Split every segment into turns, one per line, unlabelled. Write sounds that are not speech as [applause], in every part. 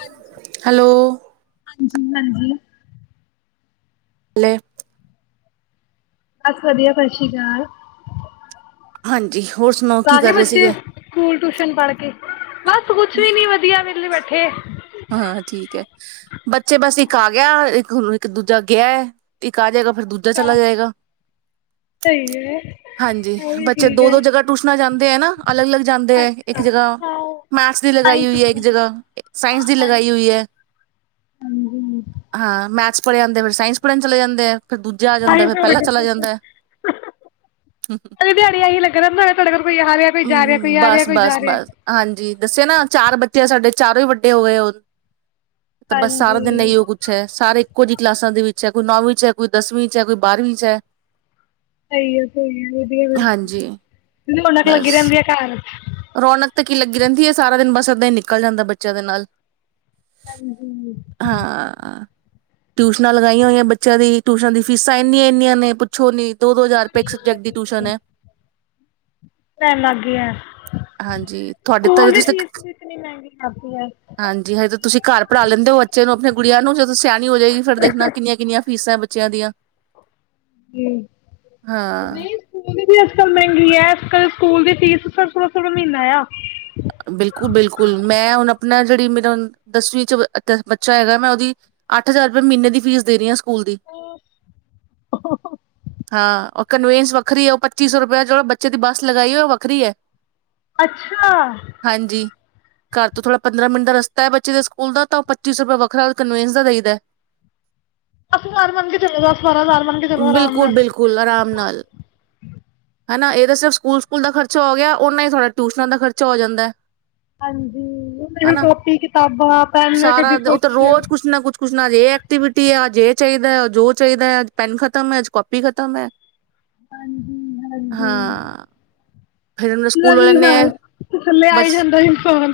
ਹਾਂਜੀ
ਹੈਲੋ
ਹਾਂਜੀ।
ਹੱਲੇ
ਬਸ ਵਧੀਆ ਸਤਿ ਸ਼੍ਰੀ ਅਕਾਲ।
ਹਾਂਜੀ। ਹੋਰ ਸੁਣਾਓ ਕੀ
ਸਾਰੇ
ਕਰ ਰਹੇ
ਬੱਚੇ
ਸੀਗੇ
ਸਕੂਲ ਟਿਊਸ਼ਨ ਪੜ੍ਹ ਕੇ ਬਸ ਕੁੱਛ ਵੀ ਨੀ ਵਧੀਆ ਵੇਲੈ ਬੈਠੈ। ਠੇ।
ਹਾਂ, ਠੀਕ ਐ, ਬੱਚੇ ਬਸ ਇੱਕ ਆ ਗਿਆ, ਇੱਕ ਇੱਕ ਦੂਜਾ ਗਿਆ ਐ ਇੱਕ ਆ ਜੇਗਾ ਫਿਰਰ ਦੂਜਾ ਚਲਾ ਜਏਗਾ।
ਸਹੀ ਹੈ
ਹਾਂਜੀ
ਉਹ ਵੀ
ਬੱਚੇ
ਠੀਕ
ਦੋ-ਦੋ ਜਗ੍ਹਾ ਟਊਸ਼ਨਾਂ ਜਾਂਦੇ ਐ ਨਾਂ, ਅਲੱਗ-ਅਲੱਗ ਜਾਂਦੇ ਐ,
ਅੱਛਾ
ਇੱਕ ਜਗ੍ਹਾ
ਹਾਂ।
ਮੈਥਸ ਦੀ
ਸਾਇੰਸ
ਲਗਾਈ ਹੋਈ ਹੈ ਇੱਕ
ਸਾਇੰਸ
ਜਗ੍ਹਾ ਸਾਇੰਸ ਦੀ
ਹਾਂਜੀ
ਲਗਾਈ ਹੋਈ ਐ, ਹਾਂ। ਮੈਥਸ ਪੜ੍ਹ ਜਾਂਦੇ ਫਿਰ ਸਾਇੰਸ ਪੜ੍ਹਨ ਚਲੇ ਜਾਂ ਆਂ। ਫਿਰ ਦੂਜਾ ਆ ਜਾਂਦਾ
ਸਾਇੰਸ
ਫਿਰ ਪਹਿਲਾਂ ਚਲਾ
ਸਾਰੀ
ਜਾਂਦਾ ਐ,
ਦਿਹਾੜੀ ਇਹੀ ਲੱਗਾ ਰਹਿੰਦਾ ਤੁਹਾਡੇ ਕੋਲ ਕੋਈ ਆ ਰਿਹਾ ਕੋਈ ਜਾ ਰਿਹਾ ਕੋਈ ਆ ਰਿਹਾ
ਬਸ
ਕੋਈ
ਬਸ
ਜਾ ਰਿਹਾ
ਬਸ ਹਾਂਜੀ, ਦੱਸਿਆ ਨਾ ਚਾਰ ਬੱਚੇ ਆ ਸਾਡੇ ਚਾਰੋਂ ਈ ਵੱ ਡੇ ਹੋ ਗਏ ਹੁਣ ਤੇ ਬਸ ਸਾਰਾ ਦਿਨ
ਹਾਂਜੀ
ਇਹੀਓ ਕੁੱਛ ਐ ਸਾਰੇ ਕੁਝ ਕਲਾਸਾਂ ਦੇ ਵਿੱਚ ਐ ਕੋਈ ਨੌਵੀਂ ਚ ਕੋਈ ਦਸਵੀਂ ਚ ਐ ਕੋਈ ਬਾਰਵੀਂ ਚ ਐ।
ਸਹੀ ਏ ਸਹੀ ਵਧੀਆ ਫਿਰ ਰੋਣਕ ਲੱਗੀ
ਬਸ
ਰਹਿੰਦੀ ਐ ਘਰ।
ਰੌਣਕ ਤੇ ਕੀ ਲੱਗੀ ਰਹਿੰਦੀ ਐ ਸਾਰਾ ਦਿਨ ਬਸ ਇੱਦਾਂ ਈਂ ਨਿਕਲ ਜਾਂਦਾ ਬੱਚਿਆਂ ਦੇ ਨਾਲ
ਹਂ
ਹਾਂ ਟਿਊਸ਼ਨਾਂ ਲਗਾਈਆਂ ਹੋਈਆਂ ਬੱਚਿਆਂ ਦੀ ਟਿਊਸ਼ਨ ਦੀ ਫੀਸਾਂ ਇੰਨੀਆਂ-ਇੰਨੀਆਂ ਨੇ ਪ ਪੁੱਛੋ ਨੀਂ। ਦੋ-ਦੋ ਹਜ਼ਾਰ ਰਪਏ ਇੱਕ ਸਬਜੈਕਟ ਦੀ ਟਿਊਸ਼ਨ ਐ।
ਟਾਈਮ ਲੱਗ ਗਿਆ
ਹਾਂਜੀ ਤੁਹਾਡੇ ਤਾਂ ਹਜੇ,
ਸਕੂਲ ਦੀ
ਤੁਸੀਂ
ਫੀਸ ਵੀ ਇਤਨੀ ਮਹਿੰਗੀ ਕਰਤੀ ਹੈ
ਹਾਂਜੀ ਹਜੇ ਤਾਂ ਤੁਸੀਂ ਘਰ ਪੜ੍ਹਾ ਲੈਂਦੇ ਹੋ ਬੱਚੇ ਨੂੰ ਆਪਣੇ ਗੁੜੀਆਂ ਨੂੰ, ਜਦ ਸਿਆਣੀ ਹੋ ਜਾਏਗੀ ਫਿਰ ਦੇਖਣਾ ਕਿੰਨੀਆਂ-ਕਿੰਨੀਆਂ ਫੀਸਾਂ ਬੱਚਿਆਂ ਦੀਆਂ
ਹਂ,
ਹਾਂ
ਨਈਂ ਸਕੂਲ ਦੀ ਅੱਜ ਕੱਲ ਮਹਿੰਗੀ ਐ, ਅੱਜ-ਕੱਲ ਸਕੂਲ ਦੀ ਫੀਸ ਸੋਲਾਂ ਸੌ ਰੁਪ ਮਹੀਨਾ ਆਂ।
ਬਿਲਕੁਲ-ਬਿਲਕੁਲ ਮੈਂ ਹੁਣ ਆਪਣਾ ਜਿਹੜੀ ਮੇਰਾ ਦਸਵੀਂ ਚ ਬੱਚਾ ਹੈਗਾ ਮੈਂ ਉਹਦੀ ਅੱਠ ਹਜ਼ਾਰ ਰੁਪਏ ਮਹੀਨੇ ਦੀ ਫੀਸ ਦੇ ਰਹੀ ਆਂ ਸਕੂਲ ਦੀ। ਹਾਂ ਉ ਕਨਵੀਨਸ ਵੱਖਰੀ ਐ, ਉਹ ਪੱਚੀ ਸੌ ਰੁਪਇਆ ਜਿਹੜ ਬੱਚੇ ਦੀ ਬੱਸ ਲਗਾਈ ਐ ਉਹ ਵੱਖਰੀ ਐ।
ਅੱਛਾ।
ਘਰ ਤੋਂ ਥੋੜ੍ਹਾ ਪੰਦਰਾਂ ਮਿੰਟ ਦਾ ਰਸਤਾ ਐ, ਬੱਚੇ ਦੇ ਸਕੂਲ ਦਾ ਤਾਂ ਉਹ ਪੱਚੀ ਸੌ ਰੁਪਇਆ ਵੱਖਰਾ ਕਨਵੀਨਸ ਦਾ ਦੇਈਦਾ।
ਅਸੀ ਨਾਰ ਮਨ ਕੇ ਚੱਲੇ ਸ ਨਾਰ ਮਨ ਕੇ ਚੱਲੋ ਆਰਾਮ ਨਾਲ
ਬਿਲਕੁਲ-ਬਿਲਕੁਲ ਆਰਾਮ ਨਾਲ ਹਨਾ ਇਹ ਸਿਰ ਸ ਸਕੂਲ ਸਕੂਲ ਦਾ ਖਰਚਾ ਹੋ ਗਿਆ, ਉਹਨਾ ਹੀ ਤੁਹਾਡਾ ਟਿਊਸ਼ਨਾਂ ਦਾ ਖਰਚਾ ਹੋ ਜਾਂਦਾ ਐ।
ਹਾਂਜੀ ਉਹਦੇ ਕੋਲ
ਹਨਾ
ਕਾਪੀ ਕਿਤਾਬਾਂ ਪੈਨ
ਸਾਰਾ
ਕਦੀ
ਉੱਥ
ਕੁਛ
ਰੋਜ਼ ਕੁਛ ਨਾ ਕੁਛ ਕੁਛ ਨਾ ਅੱਜ ਇਹ ਐਕਟੀਵਿਟੀ ਆ ਅਜ ਇਹ ਚਾਹੀਦਾ ਹੈ ਜੋ ਚਾਹੀਦਾ ਹੈ ਪੈਨ ਖਤਮ ਹੈ, ਅੱਜ ਕਾਪੀ ਖਤਮ ਐ।
ਹਾਂਜੀ-ਹਾਂਜੀ।
ਹਾਂ
ਲਵੀ ਸਾਂ ਥੱਲੇ ਆਈ ਜਾਂਦਾ ਸੀ ਫੋਨ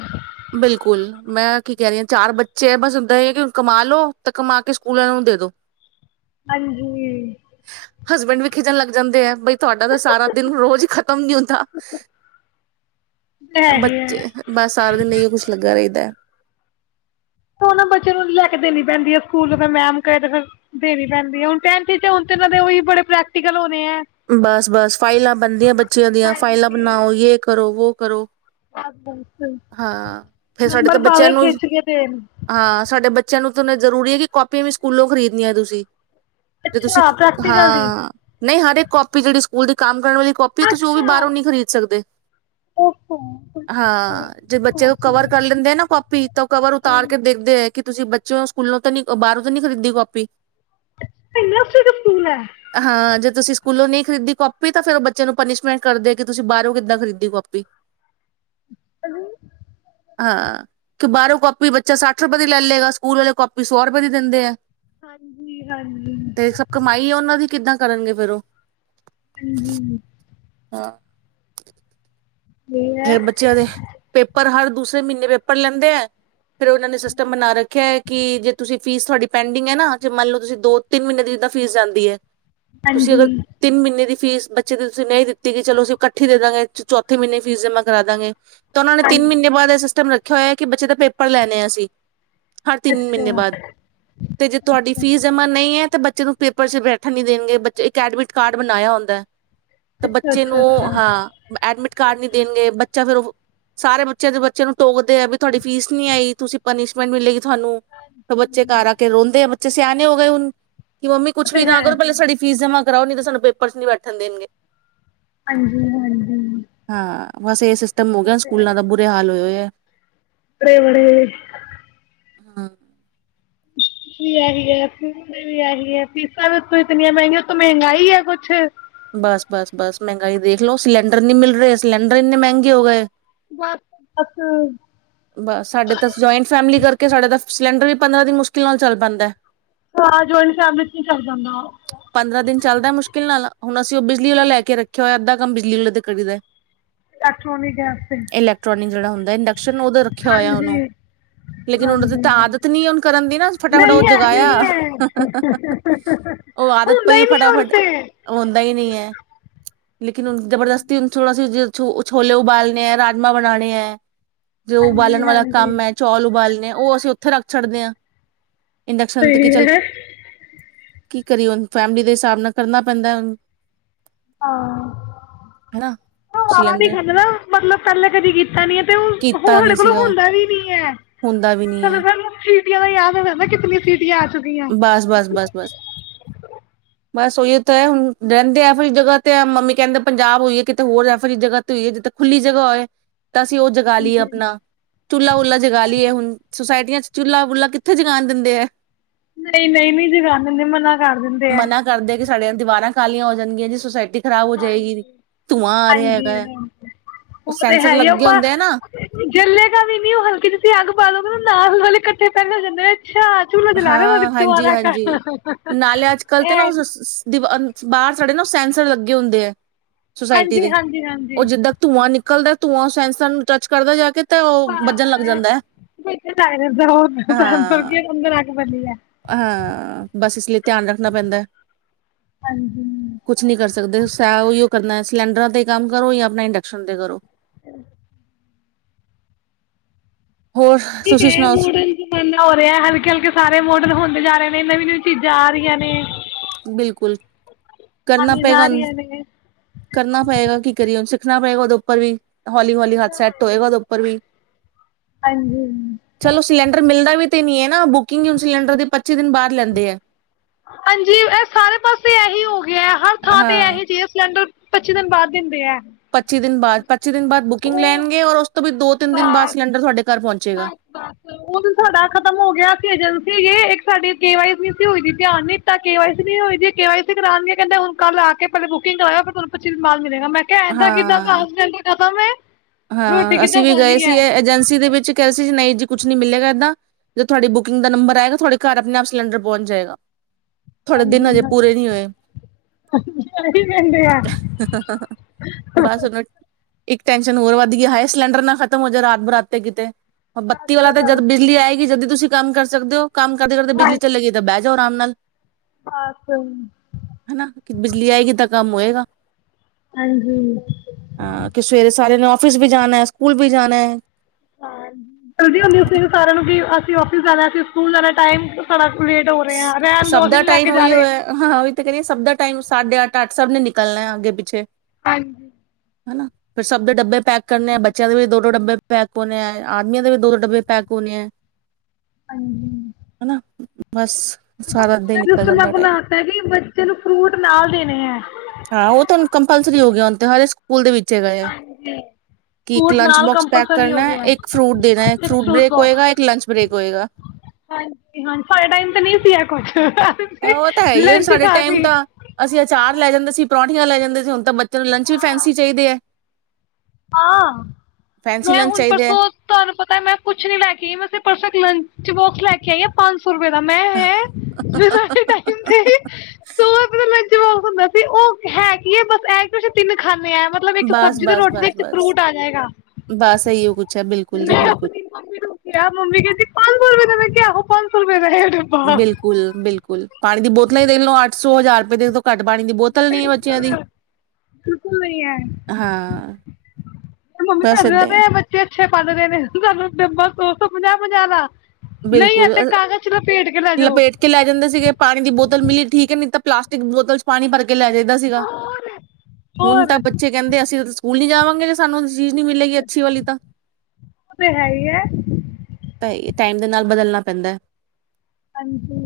ਮੈਂ ਕੀ ਕਹਿ ਰਹੀ ਆਂ ਚਾਰ ਬੱਚੇ ਹੈ ਬਸ ਓਦਾਂ ਹੀ ਕਿ ਕਮਾ ਲੋੋ ਤੇ ਕਮਾ ਕੇ ਸਕੂਲ ਆਲਿਆਂ ਨੂੰ ਦੇ ਦੋ
ਹਾਂਜੀ ਇਹ
ਹਸਬੈਂਡ ਵੀ ਖਿਜਣ ਲੱਗ ਜਾਂਦੇ ਐ ਬਈ ਤੁਹਾਡਾ ਤਾਂ ਸਾਰਾ ਦਿਨ ਰੋਜ਼ ਹੀ ਖਤਮ
ਤਾਂ ਹੈ ਹੀ ਹੈ
ਬੱਚੇ ਬਸ ਸਾਰਾ ਦਿਨ ਇਹੀਓ ਕੁੱਛ ਲੱਗਾ ਰਹਿੰਦਾ ਐ।
ਉਹਨਾਂ ਬੱਚੇ ਨੂੰ ਲੈ ਕੇ ਦੇਣੀ ਪੈਂਦੀ ਹੈ ਸਕੂਲ ਫੇਰ ਮੈਮ ਕਹੇ ਤੇ ਫਿਰ ਦੇਣੀ ਪੈਂਦੀ ਹੈ ਹੁਣ ਟ ਹੁਣ ਦੇ ਉਹੀ ਬੜੇ ਪ੍ਰੈਕਟੀਕਲ ਹੋਣੇ ਹੈ
ਬਸ ਬਸ ਫਾਈਲਾਂ ਬਣਦੀਆਂ ਬੱਚਿਆਂ ਦੀਆਂ ਫਾਈਲਾਂ ਬਣਾਓ
ਹਾਂਜੀ
ਯੇ ਕਰੋ ਵੋ ਕਰੋ ਹਾਂ ਫੇਰ ਸਾਡੇ
ਨੰਬਰ
ਤਾਂ ਬੱਚਿਆਂ
ਭਾਵੇਂ
ਨੂੰ
ਖਿੱਚ ਕੇ ਦੇਣ
ਹਾਂ ਸਾਡੇ ਬੱ ਬੱਚਿਆਂ ਨੂੰ ਤਾਂ ਜ਼ਰੂਰੀ ਹੈ ਕਿ ਕਾਪੀਆਂ ਵੀ ਸਕੂਲੋਂ ਖਰੀਦਣੀਆਂ ਤੁਸੀਂ ਜੇ
ਅੱਛਾ
ਤੁਸੀਂ
ਪ੍ਰੈਕਟੀਕਲ ਦੀ
ਹਾਂ ਨਹੀਂ ਹਾਰੇ ਕਾਪੀ ਜਿਹੜੀ ਸਕੂਲ ਦੀ ਕੰਮ ਵਾਲੀ ਕਾਪੀ ਤੁਸੀਂ ਉਹ ਵੀ
ਅੱਛਾ
ਬਾਹਰੋਂ ਨੀ ਖਰੀਦ ਸਕਦੇ।
ਓਹੋ
ਹਾਂ ਜੇ ਬੱਚੇ ਨੂੰ
ਕੋਸੀ
ਕਵਰ ਕਰ ਲੈਂਦੇ ਨਾ ਪਾਪੀ ਤਾਂ ਉਹ ਕਵਰ ਉਤਾਰ ਕੇ
ਹਾਂਜੀ
ਦੇਖਦੇ ਹੈ ਕਿ ਤੁਸੀਂ ਬ ਬ ਸਕੂਲੋਂ ਤੋਂ ਨੀ ਬਾਹਰੋਂ ਤੋਂ ਨੀ ਖਰੀਦੀ ਕੌਪੀ
ਇਹ ਨਰਸਰੀ ਦਾ ਸਕੂਲ ਐ।
ਹਾਂ ਜੇ ਤੁਸੀਂ ਸਕੂਲੋਂ ਨਹੀਂ ਖਰੀਦੀ ਕਾਪੀ ਤਾਂ ਫੇਰ ਉਹ ਬੱਚੇ ਨੂੰ ਪਨੀਸ਼ਮੈਂਟ ਕਰਦੇ ਕਿ ਤੁਸੀਂ ਬਾਹਰੋਂ ਕਿੱਦਾਂ ਖਰੀਦੀ ਕੌਪੀ ਹਾਂ ਕਿ ਬਾਰੋਂ ਕਾਪੀ ਬੱਚਾ ਸੱਠ ਰੁਪਏ ਦੀ ਲੈ ਲਏਗਾ, ਸਕੂਲ ਵਾਲੇ ਕਾਪੀ ਸੌ ਰੁਪਏ ਦੀ ਦਿੰਦੇ ਆ।
ਹਾਂਜੀ ਹਾਂਜੀ
ਤੇ ਸਭ ਕਮਾਈ ਉਹਨਾਂ ਦੀ ਕਿੱਦਾਂ ਕਰਨਗੇ। ਕਰੋ।
ਹੂੰ, ਹੂੰ, ਹੂੰ।
ਹਾ
ਇਹ ਹੈ
ਫੇਰ ਬੱਚਿਆਂ ਦੇ ਪੇਪਰ ਹਰ ਦੂਸਰੇ ਮਹੀਨੇ ਪੇਪਰ ਲੈਂਦੇ ਐ ਫੇਰ ਉਹਨਾ ਨੇ ਸਿਸਟਮ ਬਣਾ ਰੱਖਿਆ ਏ ਕਿ ਜੇ ਤੁਸੀਂ ਫੀਸ ਤੁਹਾਡੀ ਪੈਂਡਿੰਗ ਹੈ ਨਾ ਜੇ ਮੰਨ ਲੋ ਤੁਸੀਂ ਦੋ ਤਿੰਨ ਮਹੀਨੇ ਦੀ ਜਿਦਾਂ ਫੀਸ ਜਾਂਦੀ ਹੈ। ਤੁਸੀਂ
ਹਾਂਜੀ
ਅਗਰ ਤਿੰਨ ਮਹੀਨੇ ਦੀ ਫੀਸ ਬੱਚੇ ਦੀ ਤੁਸੀਂ ਨਹੀਂ ਦਿੱਤੀ ਗਈ ਚਲੋ ਅਸੀਂ ਇਕੱਠੀ ਦੇ ਦਾਂਗੇ ਚੌਥੇ ਮਹੀਨੇ ਫੀਸ ਜਮਾ ਕਰਾਦਾਂਗੇ। ਤਾਂ ਉਹਨਾਂ ਨੇ ਤਿੰਨ
ਹਾਂਜੀ
ਮਹੀਨੇ ਬਾਦ ਇਹ ਸਿਸਟਮ ਬ ਰੱਖਿਆ ਹੋਇਆ ਕਿ ਬੱਚੇ ਦਾ ਪੇਪਰ ਲੈਣੇ ਆਂ ਅਸੀਂ। ਹਰ ਤਿੰਨ
ਅੱਛਾ
ਮਹੀਨੇ ਬਾਦ ਤੇ ਜੇ ਤੁਹਾਡੀ
ਅੱਛਾ
ਫੀਸ ਜਮਾ ਨਹੀਂ ਹੈ ਤੇ ਬੱਚੇ ਨੂੰ ਪੇ ਪਰ ਚ ਬੈਠਣ ਨਹੀ ਦੇਣਗੇ ਬੱਚੇ ਇਕ ਐਡਮਿਟ ਕਾਰਡ ਬਣਾਇਆ ਹੁੰਦਾ ਐ। ਤੇ
ਅੱਛਾ
ਬੱਚੇ
ਅੱਛਾ
ਨੂੰ
ਅੱਛਾ
ਹਾਂ ਐਡਮਿਟ ਕਰ ਨੀ [unintelligible] ਦੇਣਗੇ ਬੱਚਾ ਫੇਰ ਉਹ ਸਾਰੇ ਬੱਚੇ ਦੇ ਬੱਚਿਆਂ ਨੂੰ ਟੋਕਦੇ ਐ ਵੀ ਤੁਹਾਡੀ ਫੀਸ ਨੀ ਆਈ ਤੁਸੀ ਪਨਿਸ਼ਮੈਂਟ ਮਿਲੇਗੀ। ਸਾਨੂੰ ਬੱਚੇ
ਹਾਂਜੀ
ਘਰ ਆ ਕੇ ਰੋਂਦੇ ਆ ਬੱਚੇ ਸਿਆਣੇ ਹੋ ਗਏ ਹੁਣ। ਕਿ ਮੰਮੀ
ਉਹ
ਕੁਛ
ਤੇ
ਵੀ
ਹੈ
ਨਾ ਕਰੋ ਪਹਿਲੇ
ਫਿਰ
ਸਾਡੀ ਫੀਸ ਜਮ੍ਹਾਂ ਕਰਾਓ ਨਈ ਤੇ ਸਾਨੂੰ ਪੇਪਰ ਚ ਨੀ ਬੈਠਣ ਦੇਣਗੇ।
ਹਾਂਜੀ ਹਾਂਜੀ।
ਹਾਂ ਬਸ ਇਹ ਸਿਸ ਟਮ ਹੋ
ਉਹ
ਗਿਆ
ਤੇ ਹੈ
ਸਕੂਲਾਂ ਦਾ ਬੁਰੇ ਹਾਲ ਹੋਏ ਏ ਐ।
ਬੜੇ ਬੜੇ
ਹਾਂ।
ਵੀਹੀ ਹੈ ਵੀਹੀ ਹੈ ਫੀਸਾਂ ਵੀ ਉਤੋਂ ਇਤਨੀਆਂ ਮਹਿੰਗੀਆਂ ਉਤੋਂ ਮਹਿੰਗਾਈ ਹੈ ਕੁਛ। [unintelligible]
ਬਸ ਬਸ ਬਸ ਮਹਿੰਗਾਈ ਦੇਖ ਲਵੋ ਸਿਲੰਡਰ ਨਹੀ ਮਿਲ ਰਹੇ ਸਿਲੰਡਰ ਇੰਨੇ ਮਹਿੰਗੇ ਹੋ ਗਏ।
ਬਸ ਬਸ। [unintelligible]
ਬਸ ਤਾਂ ਜੁਆਇੰਟ ਫੈਮਿਲੀ ਕਰਕੇ ਸਾਡੇ ਤਾਂ ਸਿਲੰਡਰ ਵੀ ਪੰਦਰਾਂ ਦਿਨ ਮੁਸ਼ਕਿਲ ਨਾਲ ਚੱਲ ਪੈਂਦਾ ਹੈ।
ਹਾਂ ਜੋਇੰਟ ਫੈਮਲੀ ਚ ਨਹੀਂ ਚੱਲ ਪਾਂਦਾ।
ਪੰਦਰਾਂ ਦਿਨ ਚੱਲਦਾ ਮੁਸ਼ਕਿਲ ਨਾਲ। ਹੁਣ ਅਸੀਂ ਉਹ ਬਿਜਲੀ ਵਾਲਾ ਲੈ ਕੇ ਰੱਖਿਆ ਹੋਇਆ ਅਧਾ ਕੰਮ ਬਿਜਲੀ ਵਾਲੇ ਤੇ ਕਰੀ ਦਾ।
ਇਲੈਕਟ੍ਰੋਨਿਕ ਗੈਸ ਤੇ
ਇਲੈਕਟ੍ਰੋਨਿਕ ਜਿਹੜਾ ਹੁੰਦਾ ਏ ਇੰਡਕਸ਼ ਉਦੋਂ ਰੱਖਿਆ ਹੋਇਆ
ਹਾਂਜੀ
ਉਹਨੂੰ ਲੇਕਿਨ ਉਹਦੇ
ਹਾਂਜੀ
ਤਾਂ
ਹਾਂਜੀ
ਆਦਤ ਨੀ ਉਹ ਕਰਨ ਦੀ ਨਾ ਫਟਾਫਟ ਉਹ
ਨਹੀਂ ਹੈ
ਜਗਾਇਆ
ਨਹੀਂ ਹੈ
ਔ ਆਦਤ
ਹੁੰਦਾ
ਪਈ
ਹੀ ਨਹੀਂ ਔਰ
ਫਟਾਫਟ
ਤੇ
ਹੁੰਦਾ ਹੀ ਨਹੀਂ ਹੈ ਲੇਕਿਨ ਹੁਣ ਜਬਰਦਸਤੀ ਹੁਣ ਥੋੜਾ ਸੀ ਛੋ ਛੋਲੇ ਉਬਾਲਣੇ ਹੈ ਰਾਜਮਾਂ ਬਣਾਉਣੇ ਹੈ। ਜੋ
ਹਾਂਜੀ
ਉਬਾਲਣ ਵਾਲਾ
ਹਾਂਜੀ
ਕੰਮ ਹੈ ਚੌਲ ਉਬਾਲਣੇ ਉਹ ਅਸੀ ਉੱਥੇ ਰੱਖ ਛੱਡਦੇ ਹਾਂ। ਇੰਡਕਸ਼ਨ ਤੋਂ ਕੀ
ਸਹੀ
ਚਲ
ਹੈ
ਕੀ ਕਰੀਏ ਹੁਣ ਫੈਮਿਲੀ ਦੇ ਹਿਸਾਬ ਨਾਲ ਕਰਨਾ ਪੈਂਦਾ ਉਹਨੂੰ
ਹਾਂ ਉਹ ਆ ਵੀ
ਸਿਲੰਡਰ
ਖੱਲਦਾ ਮਤਲਬ ਪਹਿਲਾਂ ਕਦੀ ਕੀਤਾ ਨੀ [unintelligible] ਤੇ ਹੁਣ
ਕੀਤਾ
ਸਾਡੇ
ਨੀ
ਕੋਲੋਂ
ਸੀਗਾ
ਹੁੰਦਾ ਵੀ ਨੀ ਹੈ
ਹੁੰਦਾ ਵੀ ਨੀ ਹੈ
ਕੀ ਦਾ ਯਾਦ ਹੋਇਦਾ ਨਾ ਕਿੰਨੀ ਸੀਟ
ਬਸ ਬਸ ਬਸ ਬਸ ਬਸ ਉਹੀ ਉੱਥ ਹੈ ਹੁਣ ਰਹਿੰਦੇ ਐ ਵਾਰੀ ਜਗ੍ਹਾ ਤੇ ਮੰਮੀ ਕਹਿੰਦੇ ਪੰਜਾਬ ਹੋਈ ਹੈ ਕਿਤੇ ਹੋਰ ਐ ਵਾਰੀ ਜਗ੍ਹਾ ਤੇ ਹੋਈ ਹੈ ਜਿੱਥੇ ਖੁੱਲੀ ਜ੍ਹਾ ਹੋਏ [unintelligible] ਤਾਂ ਅਸੀਂ ਉਹ ਜਗਾ ਲਈਏ ਆਪਣਾ ਚੁੱਲ੍ਹਾ ਬੁੱਲ੍ਹਾ ਜਗਾ ਲਈਏ ਹੁਣ ਸੁਸਾਇਟੀਆਂ ਚੁੱਲਾ ਬੁੱਲਾ ਕਿੱਥੇ ਜਗਾਨ ਦਿੰਦੇ ਹੈ।
ਨਹੀਂ ਨਹੀਂ ਨਹੀਂ ਜਗਾਨ ਦਿੰਦੇ ਮਨਾ ਕਰ ਦਿੰਦੇ ਐ,
ਮਨਾ ਕਰਦੇ ਕਿ ਸਾਡੀਆਂ ਦੀਵਾਰਾਂ ਖਾਲੀਆਂ ਹੋ ਜਾਂਣਗੀਆਂ ਜੀ ਸੋਸਾਇਟੀ
ਹਜੀ ਹਾਂਜੀ
ਹੈ
ਹ ਉਹ ਤੇ
ਸੈਂਸਰ
ਹੈ ਹੀ ਆਪ
ਲੱਗੇ
ਆਪਾਂ
ਹੁੰਦੇ ਆ ਨਾ
ਜੱਲੇਗਾ ਵੀ ਨੀ ਉਹ ਹਲਕੀ ਤੁਸੀਂ ਅੱਗ ਪਾਾਲਓਗੇ ਨਾ ਵਾਲੇ ਇਕੱਠੇ ਪਹਿਦਾ ਜਾਂਦੇ ਅੱਛਾ ਚੁੱਲ੍ਹਾ ਜਲਾ ਰਹੇ ਤੁਹਾਡੇ
ਹਾਂ ਹਾਂਜੀ
ਦੁਬਾਰਾ
ਹਾਂਜੀ
ਕਰ
ਨਾਲੇ ਅੱਜ ਕੱਲ੍ਹ ਤੇ ਨਾ
ਇਹ
ਦੀਵ ਬਾਹਰ ਸਾਡੇ ਨਾ ਸੈਂਸਰ ਲੱਗੇ ਹੁੰਦੇ ਹੈ। ਸੁਸਾਇਟੀ
ਹਾਂਜੀ
ਦੇ
ਹਾਂਜੀ
ਉਹ
ਹਾਂਜੀ
ਜਿੱਦਾਂ ਧੂੰਆਂ ਨਿਕਲ ਨਿਕਲਦਾ ਧੂੰਆਂ ਸਾਇੰਸਰ ਨੂੰ ਟੱਚ ਕਰਦਾ ਜਾ ਕੇ ਤਾਂ ਉਹ ਵੱਜਣ ਲੱਗ ਜਾਂਦਾ ਹੈ ਹਾਂ
[unintelligible]
ਹਾਂ ਬਸ ਇਸ ਲਈ ਧਿਆਨ ਰੱਖਣਾ ਪੈਂਦਾ
ਹਾਂਜੀ
ਕੁਛ ਨੀ ਕਰ ਸਕਦੇ ਸ ਕਰਨਾ ਸਿਲੰਡਰਾਂ ਤੇ ਕੰਮ ਕਰੋ ਜਾਂ ਆਪਣਾ ਇੰਡਕਸ਼ਨ ਤੇ ਕਰੋ।
ਹਮ
ਹੋਰ
ਠੀਕ
ਤੁਸੀਂ
ਹੈ
ਸੁਣਾਓ
ਮੋਡਰਨ ਜ਼ਮਾਨਾ ਹੋ ਰਿਹਾ ਹਲਕੇ ਹਲਕੇ ਸਾਰੇ ਮੋਡਰਨ ਹੁੰਦੇ ਜਾ ਰਹੇ ਨੇ ਨੇ ਨਵੀਂ ਨਵੀਂ ਚੀਜ਼ਾਂ ਆ ਰਹੀਆਂ ਨੇ
ਬਿਲਕੁਲ ਕਰਨਾ
ਆਉਣੀਆਂ ਜਾ
ਪਏਗਾ
ਰਹੀਆਂ ਨੇ
ਕਰਨਾ ਪਏਗਾ ਕੀ ਕਰੀਏ ਦੇਖਣਾ ਪਏਗਾ ਉਹਦੇ ਉੱਪਰ ਵੀ ਹੌਲੀ ਹੌਲੀ ਹੱਥ ਸੈਟ ਹੋਏਗਾ ਉਹਦੇ ਉੱਪਰ ਵੀ
ਹਾਂਜੀ
ਚਲੋ ਸਿਲੰਡਰ ਮਿਲਦਾ ਵੀ ਤੇ ਨੀ ਹੈ ਨਾ ਬੁਕਿੰਗ ਹੁਣ ਸਿਲੰਡਰ ਦੇ ਪੱਚੀ ਦਿਨ ਬਾਹਦ ਲੈਂਦੇ ਆ।
ਹਾਂਜੀ ਇਹ ਸਾਰੇ ਪਾਸੇ ਇਹੀ ਹੋ ਹਰ ਥਾਂ ਤੇ
ਹਾਂ
ਇਹ ਜਿਹੇ ਸਿਲੰਡਰ ਪੱਚੀ ਦਿਨ ਬਾਅਦ ਦਿੰਦੇ ਹੈ।
ਪੱਚੀ ਦਿਨ ਬਾਅਦ ਪੱਚੀ ਦਿਨ ਬਾਅਦ ਬੁਕਿੰਗ
ਉਹ
ਲੈਣਗੇ ਔਰ ਉਸ ਵੀ ਦੋ ਦਿਨ ਤਿੰਨ ਬਾਅਦ ਸਿਲੰਡਰ ਤੁਹਾਡੇ ਘਰ ਪਹੁੰਚਣ ਗੇ।
ਬਸ ਬਸ ਉਹ ਵੀ ਸਾਡਾ ਖਤਮ ਹੋ ਗਿਆ ਸੀ ਏਜੰਸੀ ਇੱਕ ਸਾਡੀ ਕੇ ਵਾਈ ਸੀ ਨਹੀ ਹੋਈ ਦੀ ਧਿਆਨ ਨੀ ਦਿੱਤਾ ਕੇ ਵਈ ਸੀ ਨ ਹੋਈ ਕੇ ਵ ਸੀ ਕਰਾਉਣ ਦੀ ਕਹਿੰਦਾ ਹੁਣ ਕੱਲ੍ਹ ਆ ਕੇ ਪਹਿਲੇ ਬੁਕਿੰਗ ਕਰਇਆ ਫਿਰ ਤੁਹਾਨੂੰ ਪੱਚੀ ਦਿਨ ਬਾਦ ਮਗਾ ਮੈਂ ਕਿਹਾ ਇੱਦਾਂ ਕਿੱਦਾਂ
ਹਾਂ
ਹਸਡੈਂਡ ਖਤਮ ਏ
ਹਾਂ ਅਸੀਂ ਵੀ ਗਏ ਸੀ ਏਜੰਸੀ ਦੇ ਵਿੱਚ ਕਿਹਾ ਸੀ ਨਹੀਂ ਜੀ ਕੁੱਛ ਨੀ ਮਿਲੇਗਾ ਏਦਾਂ ਜ ਤੁਹਾਡੀ ਬੁਕਿੰਗ ਦਾ ਨੰਬਰ ਆਏਗਾ ਤੁਹਾਡੇ ਘਰ ਆਪਣੇ ਆਪ ਸਿਲੰਡਰ ਪਹੁੰਚ ਜਾਏਗਾ। ਥੋੜੇ ਦਿਨ
ਹਾਂਜੀ
ਹਜੇ
ਹਾਂਜੀ
ਪੂਰੇ ਨਹੀਂ ਹੋਏ
ਇਹੀ ਕਹਿੰਦੇ ਆ
ਹਾ ਹਾਂ ਹਾਂ ਬਸ ਉਹਨ ਇੱਕ ਹੋਰ ਵੱਧ ਗਿਆ ਹੈ ਸਿਲੰਡਰ ਨਾ ਖ਼ਤਮ ਹੋ ਜਾਏ ਰਾਤ ਬਰਾਤ ਤੇ ਕਿਤੇ ਬੱਤੀ ਵਾਲਾ
ਬਸ
ਤਾਂ ਜਦ
ਬਸ
ਬਿਜਲੀ ਆਏਗੀ ਜਦ ਤੁਸੀਂ ਕੰਮ ਕਰ ਸਕਦੇ ਹੋ ਕੰਮ ਕਰਦੇ ਕਰਦੇ ਬਿਜਲੀ
ਹਾਂਜੀ
ਚੱਲਗੀਈ ਤਾਂ ਬੈਗ ਆਰਾਮ ਨਾਲ
ਬਸ
ਹਨਾ ਕਿ ਬਿਜਲੀ ਆਏਗੀ ਤਾਂ ਕੰਮ ਹੋਏਗਾ
ਹਾਂਜੀ
ਕਿ ਸਵੇਰੇ ਸਾਰੇਆਂ ਨੇ ਔਫਿਸ ਵੀ ਜਾਾਨਣਾ ਹੈ ਸਕੂਲ ਵੀ ਜਾਾਨਾ ਹੈ
ਹਾਂ ਜਲਦੀ ਹੁੰਦੀ ਉਸ ਸਾਰਿਆਂ ਨੂੰ ਕਿ ਔਫਿਸ ਜਾਣਾ ਸੀ ਸਕੂਲ ਜਾਣਾ ਟਾਈਮ ਸਾਡਾ ਲੇਟ ਹੋ ਰਿਹਾ ਰਹਿਣ
ਸਭ
ਦੋ ਅਸੀਂ
ਦਾ
ਨੀ ਲੈ
ਟਾਈਮ
ਕੇ ਜਾ
ਉਹੀ ਹੋ
ਰਹੇ
ਹੈ ਹਾਂ ਉਹੀ ਤਾਂ ਕਹਿਏ ਸਭ ਦਾ ਟਾਈਮ ਸਾਢੇ ਅੱਠ ਅੱਠ ਸਭ ਨੇ ਨਿਕਲਣਾ ਅੱਗੇ ਪਿੱਛੇ
ਹਾਂਜੀ
ਹਨਾ ਫਿਰ ਸਭ ਦੇ ਡੱਬੇ ਪੈਕ ਕਰਨੇ ਆ ਬੱਚਿਆਂ ਦੇ ਵੀ ਦੋ ਦੋ ਡੱਬੇ ਪੈਕ ਹੋਣੇ ਆ ਆਦਮੀਆਂ ਦੇ ਵੀ ਦੋ ਦੋ ਡੱਬੇ ਪੈਕ ਹੋਣੇ ਆ
ਹਾਂਜੀ
ਹਨਾ ਬਸ ਸਾਰਾ ਹੀ ਨਿਕਲ
ਸਿਸਟਮ ਮੈਂ
ਜਾਂਦਾ ਟਮ
ਬਣਾਤਾ ਕਿ ਬੱਚੇ ਨੂੰ ਫਰੂਟ ਨਾਲ ਦੇਣੇ ਹੈ
ਹਾਂ ਉਹ ਤੁ ਕੰਪਲਸਰੀ ਹੋ ਗਿਆ ਹ ਸਕੂਲ ਦੇ ਵਿੱਚ ਗਏ ਹੈ
ਹਾਂਜੀ
ਕਿ ਇੱਕ
ਫਰੂਟ
ਲੰਚ
ਨਾਲ
ਬੋਕਸ ਪੈਕ
ਕੰਪਲਸਰੀ ਹੋ
ਕਰਨਾ
ਗਿਆ
ਇੱਕ ਫਰੂਟ ਦੇਣਾ
ਇੱਕ
ਫਰੂਟ ਬ੍ਰੇਕ ਹੋਏਗਾ
ਬੋਕਸ
ਇੱਕ ਲੰਚ ਬ੍ਰੇਕ ਹੋਏਗਾ
ਨ ਸੀ ਆ ਕੁ
ਉਹ ਤਾਂ ਹੈ ਹੀ ਆੁਣ ਸਾਡੇ ਟਾਈਮ
ਕੇ
ਤਾਂ ਅਸੀਂ ਅਚਾਰ ਲੈ ਜਾਂਦੇ ਸੀ ਪ੍ਰੌਂਠੀਆਂ ਲੈ ਜਾਂਦੇ ਸੀੁਣ ਤਾਂ ਤੈਨੂੰ ਲੰਚ ਵੀ ਫੈਸੀ ਚਾਹੀਦੇ ਹੈ
ਹਾਂ
ਫੈਂਸੀ
ਮੈਂ
ਲੰਚ
ਹੁਣ
ਚਾਹੀਦੇ ਹੈ
ਪਰਸੋਂ ਤੁਹਾਨੂੰ ਪਤਾ ਮੈਂ ਕੁਛ ਨੀ ਲੈ ਕੇ ਵੈਸੇ ਪਰਸ ਲਣ ਲੈ ਕੇ ਆਈਏ ਪੰਜ [inaudible] ਹੁੰਦਾ ਸੀ ਉਹ ਹੈ ਕੀ ਹੈ ਬਸ ਐ ਕਿ ਅਸੀਂ ਤਿੰਨ ਖਾਂ ਆ ਮਤਲਬ ਇੱਕ
ਬਸ
ਸਬਜ਼ੀ ਦੀ
ਬਸ
ਰੋਟੀ ਦੇ
ਬਸ ਬਸ, ਇਹੀ ਉਹ ਕੁੱਛ ਐ ਬਿਲਕੁਲ ਜੀ
ਮੈਂ
ਬਿਲਕੁਲ
ਆਪਣੀ ਮੰਮੀ ਕਿਹਾ, ਮੰਮੀ ਕਹਿੰਦੀ ਪਾ ਸ ਰੁਪਏ ਦੇ ਕਿਆਹੋ ਪੰਜ ਸੌ ਰੁਪਏ ਦੇ
ਬਿਲਕੁਲ ਬਿਲਕੁਲ, ਪਾਣੀ ਦੀ ਬੋ ਲਈ ਦੇਖੋ ਅੱਠ ਸੌ ਹਜ਼ਾਰ ਰੁਪਏ ਤੋਂ ਘੱਟ ਪਾਣੀ ਦੀ ਬੋਤਲ ਨੀ ਹੈ ਬੱਚਿਆਂ
ਬਿਲਕੁਲ
ਦੀ
ਬਿਲਕੁਲ ਨਹੀਂ ਐ,
ਹਾਂ
ਮੰਮੀ
ਬਸ
ਸਾਡੇ ਨਾਲੋ
ਏਦਾਂ ਹੀ ਹੈ।
ਤੇ ਬੱਚੇ ਅੱਛੇ ਪੜ੍ਹ ਰਹੇ ਨੇ ਸਾਨੂੰ ਡੱਬਾ ਪੰਜਾਹ ਪੰਜਾਹ ਦਾ- ਨਹੀਂ ਹੈ
ਬਿਲਕੁਲ ਆ
ਤੇ ਕਾਗਜ਼ ਚ ਲਪੇਟ ਕੇ ਲੈ ਜਾਓ
ਲਪੇਟ ਕੇ ਲੈ ਜਾਂਦੇ ਸੀਗੇ, ਪਾਣੀ ਦੀ ਬੋ ਤਲ ਮਿਲੀ ਠੀਕ ਐ, ਨਹੀਂ ਤਾਂ ਪਲਾਸਟਿਕ ਬੋਤਲ ਚ ਪਾਣੀ ਭਰ ਕੇ ਲੈ ਜਾਈ ਦਾ ਸੀਗਾ।
ਹੋਰ
ਹੁਣ
ਉਹ
ਤਾਂ ਬੱਚੇ ਕਹਿੰਦੇ ਅਸੀਂ ਸਕੂਲ ਨੀ ਜਾਵਾਂਗੇ ਜੇ ਸਾਨੂੰ ਚੀਜ਼ ਨਹੀਂ ਮਿਲੇਗੀ ਅੱਛੀ ਵਾਲੀ ਤਾਂ,
ਤੇ ਹੈ ਹੀ ਹੈ
ਤਾਂ ਐ ਟਾਈਮ ਦੇ ਨਾਲ ਬਦਲਣਾ ਪੈਂਦਾ ਹੈ।
ਹਾਂਜੀ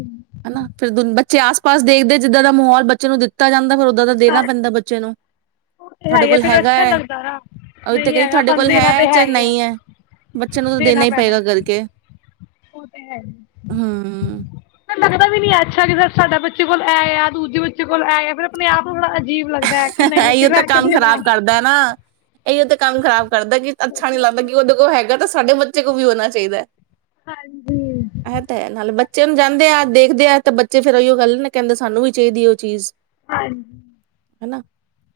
ਹਨਾ, ਫਿਰ ਦ ਬੱਚੇ ਆਸ ਪਾਸ ਦੇਖਦੇ ਜਿੱਦਾਂ ਦਾ ਮਾਹੌਲ ਬੱ ਚਲੋ ਦਿੱਤਾ ਜਾਂਦਾ, ਫਿਰ ਓਦਾਂ ਦਾ ਦੇਣਾ ਪੈਂਦਾ ਬੱਚੇ ਨੂੰ,
ਉਹ ਤੇ ਹੈ
ਤੁਹਾਡੇ
ਹੀ
ਕੋਲ
ਫਿਰ
ਹੈਗਾ
ਅੱਛਾ ਨੀ
ਹੈ
ਲੱਗਦਾ ਨਾ
ਉਹ ਤੇ
ਨਹੀਂ
ਕਹਿੰ
ਹੈਗਾ
ਤੁਹਾਡੇ
ਸਾਨੂੰ
ਕੋਲ
ਦੇਣਾ
ਹੈ,
ਤੇ
ਚਾਹੇ
ਹੀ ਹੈ
ਨਹੀਂ ਐ, ਬੱਚੇ ਨੂੰ ਤਾਂ ਦੇਣਾ ਹੀ ਪਏਗਾ ਕਰਕੇ
ਉਹ ਤੇ ਹੈ।
ਹਮ
ਫੇਰ ਲੱਗਦਾ ਵੀ ਨੀ ਐ, ਅੱਛਾ ਜੀ ਸਰ ਸਾਡਾ ਬੱਚੇ ਕੋਲ ਐ ਆ ਦੂਜੇ ਬੱਚੇ ਕੋਲ ਐ ਆ ਫਿਰ ਆਪ ਨੂੰ ਬੜਾ ਅ ਅਜੀਬ ਅੱਛਾ ਲੱਗਦਾ ਕਿ ਨਹੀਂ ਅਸੀਂ
ਇਹੀਓ
ਲੈ ਕੇ ਦੇਣਾ।
ਇਹੀ ਉਹ ਤੇ ਕੰਮ ਖਰਾਬ ਕਰਦਾ ਕੀ, ਅੱਛਾ ਨੀ ਲੱਗਦਾ ਕਿ ਉਹਦੇ ਕੋਲ ਹੈਗਾ ਸ ਸਾਡੇ ਬੱਚੇ ਕੋਲ ਵੀ ਹੋਣਾ ਚਾਹੀਦਾ ਹੈ।
ਹਾਂਜੀ
ਇਹ ਤਾਂ ਹੈ, ਨਾਲੇ ਬੱਚ ਬੱਚੇ ਹਣ ਜਾਂਦੇ ਆ ਦੇਖਦੇ ਆ ਤੇ, ਬੱਚੇ ਫਰ ਉਹੀਓ ਗੱਲ ਨਾ ਕਹਿੰਦੇ ਸਾਨੂੰ ਵੀ ਚਾਹੀਦੀ ਐ, ਉਹ ਚੀਜ਼।
ਹਾਂਜੀ
ਹਨਾ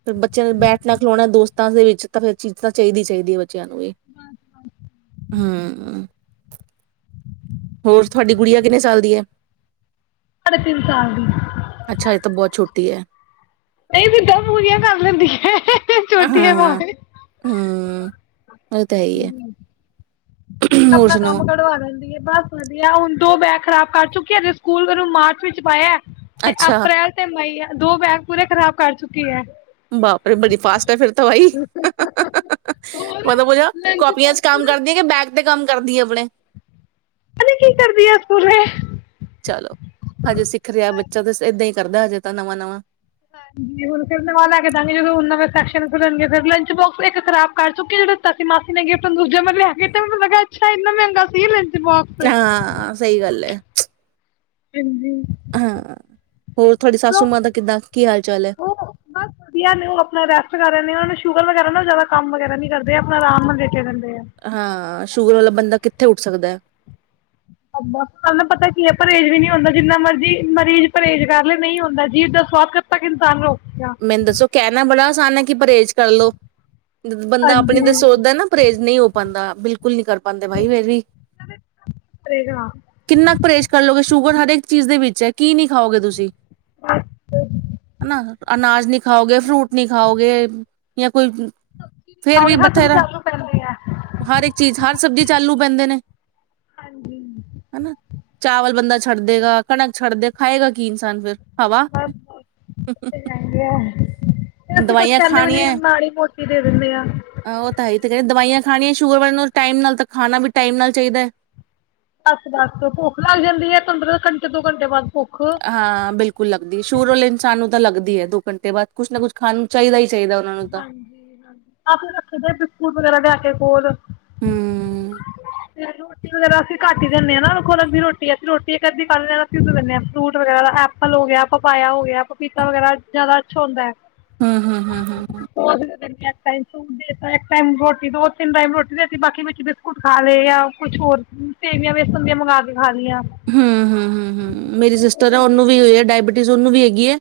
ਫਿਰ ਬੱਚਿਆਂ ਨੇ ਬੈਠਣਾ ਖਿਲਾਣਾ ਦੋਸਤਾਂ ਦੇ ਵਿੱਚ, ਤਾਂ ਫੇਰ ਚੀਜ਼ ਤਾਂ ਚਾਹੀਦੀ ਚਾਹੀਦੀ ਐ ਬੱ ਬੱਚਿਆਂ ਨੂੰ ਇਹ, ਹੂੰ। ਹੋਰ ਤੁਹਾਡੀ ਗੁੜੀਆਂ ਕਿੰਨੇ ਸਾਲ ਦੀ ਐ?
ਸਾਡੇ ਤਿੰਨ ਸਾਲ ਦੀ।
ਦੀ ਹੈ
ਨਹੀਂ ਜਿੱਦਾਂਪੂਰੀਆਂ ਕਰ ਲੈਂਦੀਆਂ ਛੋਟੀ ਬੇ [unintelligible]
ਹੂੰ ਉਹ ਤਾਂ ਹੀ ਹੈ ਹੋਰ
ਆਪਣਾ ਕੰਮ ਕਢਵਾ ਲੈਂਦੀ ਹੈ ਬਸ ਵਧੀਆ ਹੁਣ ਦੋ ਬੈਗ ਖ਼ਰਾਬ ਕਰ ਚੁੱਕਿਆਜੇ ਸਕੂਲ ਮੈਨੂੰ ਮਾਰਚ ਵਿੱਚ ਪਾਇਆ ਤੇ ਅਪ੍ਰੈਲ ਤੇ ਮਈ ਦੋ ਬੈਗ ਪੂਰੇ ਖ਼ਰਾਬ ਕਰ ਚੁੱਕੀ ਹੈ
ਬਾਪਰੇਬੜੀ ਫਾਸਟ ਹੈ ਫਿਰ ਤਾਂ ਵਾਈ
ਹੋਰ
ਮਲ
ਲੰਚ
ਕਾਪੀਆਂ ਚ ਕੰਮ ਕਰਦੀਆਂ ਕਿ ਬੈਗ ਤੇ ਕੰਮ ਕਰਦੀਏ ਆਪਣੇ
ਕ ਕੀ ਕਰਦੀ ਆ ਸਕੂਲ
ਚਲੋ ਹਜੇ ਸਿੱਖ ਰਿਹਾ ਬੱਚਾ ਤਾਂ ਏਦਾਂ ਹੀ ਕਰਦਾ ਹਜੇ ਤਾਂ ਨਵਾਂ ਨਵਾਂ
ਹਾਂਜੀ ਹੁਣ ਫਰ ਨਵ ਲੈ ਕੇ ਦਾਂਗੇਦੋਂ ਨਵੇਂ ਸੈਕਸ਼ਨ ਖੁੱਲਣਗੇ ਫ ਲੰਚ ਬੋਕ ਇੱਕ ਖਰਾਬ ਕਰ ਚੁੱਕੇ ਜਿਹੜੇ ਤਸੀ ਮਾਸੀ ਨੇ ਗਿਟਨ ਦੂਜੇ ਮਗਰ ਕੇਨੂੰ ਲੱ ਅੱਛਾ ਇੰਨਾ ਮਹਿੰਗਾ ਸੀ ਲੰ
ਹਾਂ ਸਹੀ ਗੱਲ ਹੈ
ਹਾਂਜੀ
ਹਾਂ ਹੋਰ ਤੁਹਾਡੀ ਸਸੂ ਮਾਂ ਦਾ ਕਿੱਦਾਂ ਕੀ ਹਾਲ ਚਾਲ ਹੈ
ਉਹ ਬਸ ਵਧੀਆ ਨੇ ਉਹ ਆਪਣਾ ਰੈਸਟ ਕਰ ਰਹੇ ਨੇ ਉਹਨਾਂ ਨੂੰ ਸ਼ੂਗਰ ਵਗੈਰਾ ਨਾ ਜ਼ਿਆਦਾ ਕੰਮ ਵਗੈਰਾ ਨੀ ਕਰਦੇ ਆਪਣਾ ਆਰਾਮ ਲੇਟੇ ਰਹਿੰਦੇ ਆ
ਹਾਂ ਸ਼ੂਗਰ ਵਾਲਾ ਬੰਦਾ ਕਿੱ ਇੱਥੇ ਉੱਠ ਸਕਦਾ ਹੈ
ਸ ਨੂੰ ਪਤਾ ਕੀ ਹੈ ਪਰਹੇਜ਼ ਵੀ ਨਹੀਂੀ ਹੁੰਦਾ ਜਿੰਨਾ ਮਰਜ਼ੀ ਮਰੀਜ਼ ਪਰਹੇਜ਼ ਕਰ ਲ ਨਹੀਂ ਹੁੰਦਾ ਜੀਵ ਦਾ ਸਵਾਦ ਕਿਦ ਤੱਕ ਇਨਸਾਨ ਰੋ
ਮੈਨੂੰ ਦੱਸੋ ਕਹਿਣਾ ਬੜਾ ਸਾਨ ਕੀ ਪਰਹੇਜ਼ ਕਰਲੋ ਬੰਦਾ ਆਪਣੀ
ਹਾਂਜੀ
ਤਾਂ ਸੋਚਦਾ ਨਾ ਪਰਹੇਜ਼ ਨਹੀਂ ਹੋ ਪਾਉਂਦਾ ਬਿਲਕਲ ਨੀ ਕਰ ਪਾਉਂਦੇ ਬਾਈ ਮੇ ਵੀ
ਕਰੇਗਾ
ਕਿੰਨਾ ਕੁ ਪਰਹੇਜ਼ ਕਰ ਲੋਗੇ ਸ਼ੂ ਹਰੇਕ ਚੀਜ਼ ਦੇ ਵਿੱਚ ਹੈ ਕੀ ਨਹੀਂ ਖਾਓਗੇ ਤੁਸੀਂ ਹਨ ਨਾ ਅਨਾਜ ਨੀ ਖਾਓਗੇ ਫਰੂਟ ਨੀ ਖਾਓਗੇ ਜਾਂ ਕੋਈ ਫੇਰ ਵੀ
ਆਓਗੇ ਹੱਥ
ਬਠੇਰਾ
ਚਾਲੂ ਪੈਂਦੇ ਆ
ਹਰ ਇੱਕ ਚੀਜ਼ ਹਰ ਸਬਜ਼ੀ ਚਾਲੂ ਪੈਂਦੇ ਨੇ
ਹਾਂਜੀ
ਹਨਾ ਚਾਵਲ ਬੰਦਾ
ਉਹ
ਛੱਡ
ਤੇ
ਦੇਗਾ ਕਣਕ ਛੱਡ ਦੇ ਖਾਏਗਾ ਕੀ ਇਨਸਾਨ ਫਿਰ ਹਵਾ
ਫ ਅਸੀਂ ਕੁਛ
ਦਵਾਈਆਂ
ਕਹਿੰਦੇ ਵੀ ਨਹੀਂ
ਖਾਣੀਆਂ
ਨਾਲੀ ਮੋਤੀ ਦੇ ਦਿੰਦੇ ਹ
ਉਹ ਤਾਂ ਹੈ ਹੀ ਤੇ ਕਹਿੰਦੇ ਦਵਾਈਆਂ ਖਾਣੀਆਂ ਸ਼ੂਗਰ ਵਾਲ ਨੂੰ ਟਾਈਮ ਨਾਲ ਤਾਂ ਖਾਣਾ ਵੀ ਟਾਈਮ ਨਾਲ ਚਾਹੀਦਾ ਹੈ
ਬੱਸ ਬੱਸ ਭੁੱਖ ਲੱਗ ਜਾਂਦੀ ਹੈ ਪੰੰਦਰ ਘੰਟੇ ਦੋ ਘੰਟੇ ਬਾਅਦ ਭੁੱਖ
ਹਾਂ ਬਿਲਕੁਲ ਲੱਗਦੀ ਸ਼ੂਰਲੇ ਇਨਸਾਨ ਨੂੰ ਲੱਗਦੀ ਹੈ ਦੋ ਘੰਟੇ ਬਾਅਦ ਕੁਛ ਨਾ ਕੁਛ ਖਾਣ ਚਾਹੀਦਾ ਹੀ ਚਾਹੀਦਾ ਉਹਨਾਂ ਨੂੰ ਤਾਂ
ਹਾਂਜੀ ਹਾਂਜੀ ਆਪ ਰੱਖੇਦੇ ਬਿਸਕੁਟ ਵਗੈਰਾ ਲਿਆ ਕੇ ਬਲ
ਹਮ
ਤੇ ਰੋਟੀ ਵਗੈਰਾ ਅਸੀਂ ਘੱਟ ਹੀ ਦਿੰਦੇ ਹਾਂ ਨਾੋ ਅਲੱਗ ਦੀ ਰੋਟੀ ਅਸੀਂ ਰੋਟੀ ਇੱਕ ਅੱਧੀ ਕੱਢ ਅ ਸਧ ਦਿੰਦੇਾਂ ਫੂਟ ਵਗੈਰਾ ਐਪਲ ਹੋ ਗਿਆ ਪਪਾਇਆ ਹੋ ਗਿਆ ਪਪੀਤਾ ਵਗੈਰਾ ਜ਼ਿਆਦਾ ਅੱਛਾ ਹੁੰਦਾ ਹੈ
ਹਮ ਹਮ ਹਮ
ਉਹ ਟਮ ਸੂਤਾ ਇੱਕ ਟਮ ਰੋਟੀ ਦੋ ਤਿੰਨ ਟਮ ਰੋਟੀ ਦੇਤੀ ਬਾਕੀ ਵਿੱਚ ਬਿਸਕੁਟ ਖਾ ਲ ਜਾਂ ਕੁਛ ਹੋਰ ਸੇਵੀਆਂ ਵੇਸਣ ਦੀਆਂ ਮੰਗਵਾ ਦੇ
ਹਮ ਹਮ ਹਮ ਹਮ ਮੇਰੀ
ਉਹ
ਸਿਸਟਰ ਹੈ
ਦਿੰਦੇ
ਉਹਨੂੰ
ਆ
ਵੀ ਹੋ ਡਾਇਬਟੀਜ਼ ਉਹਨੂੰ ਵੀ ਹੈਗੀ ਹੈ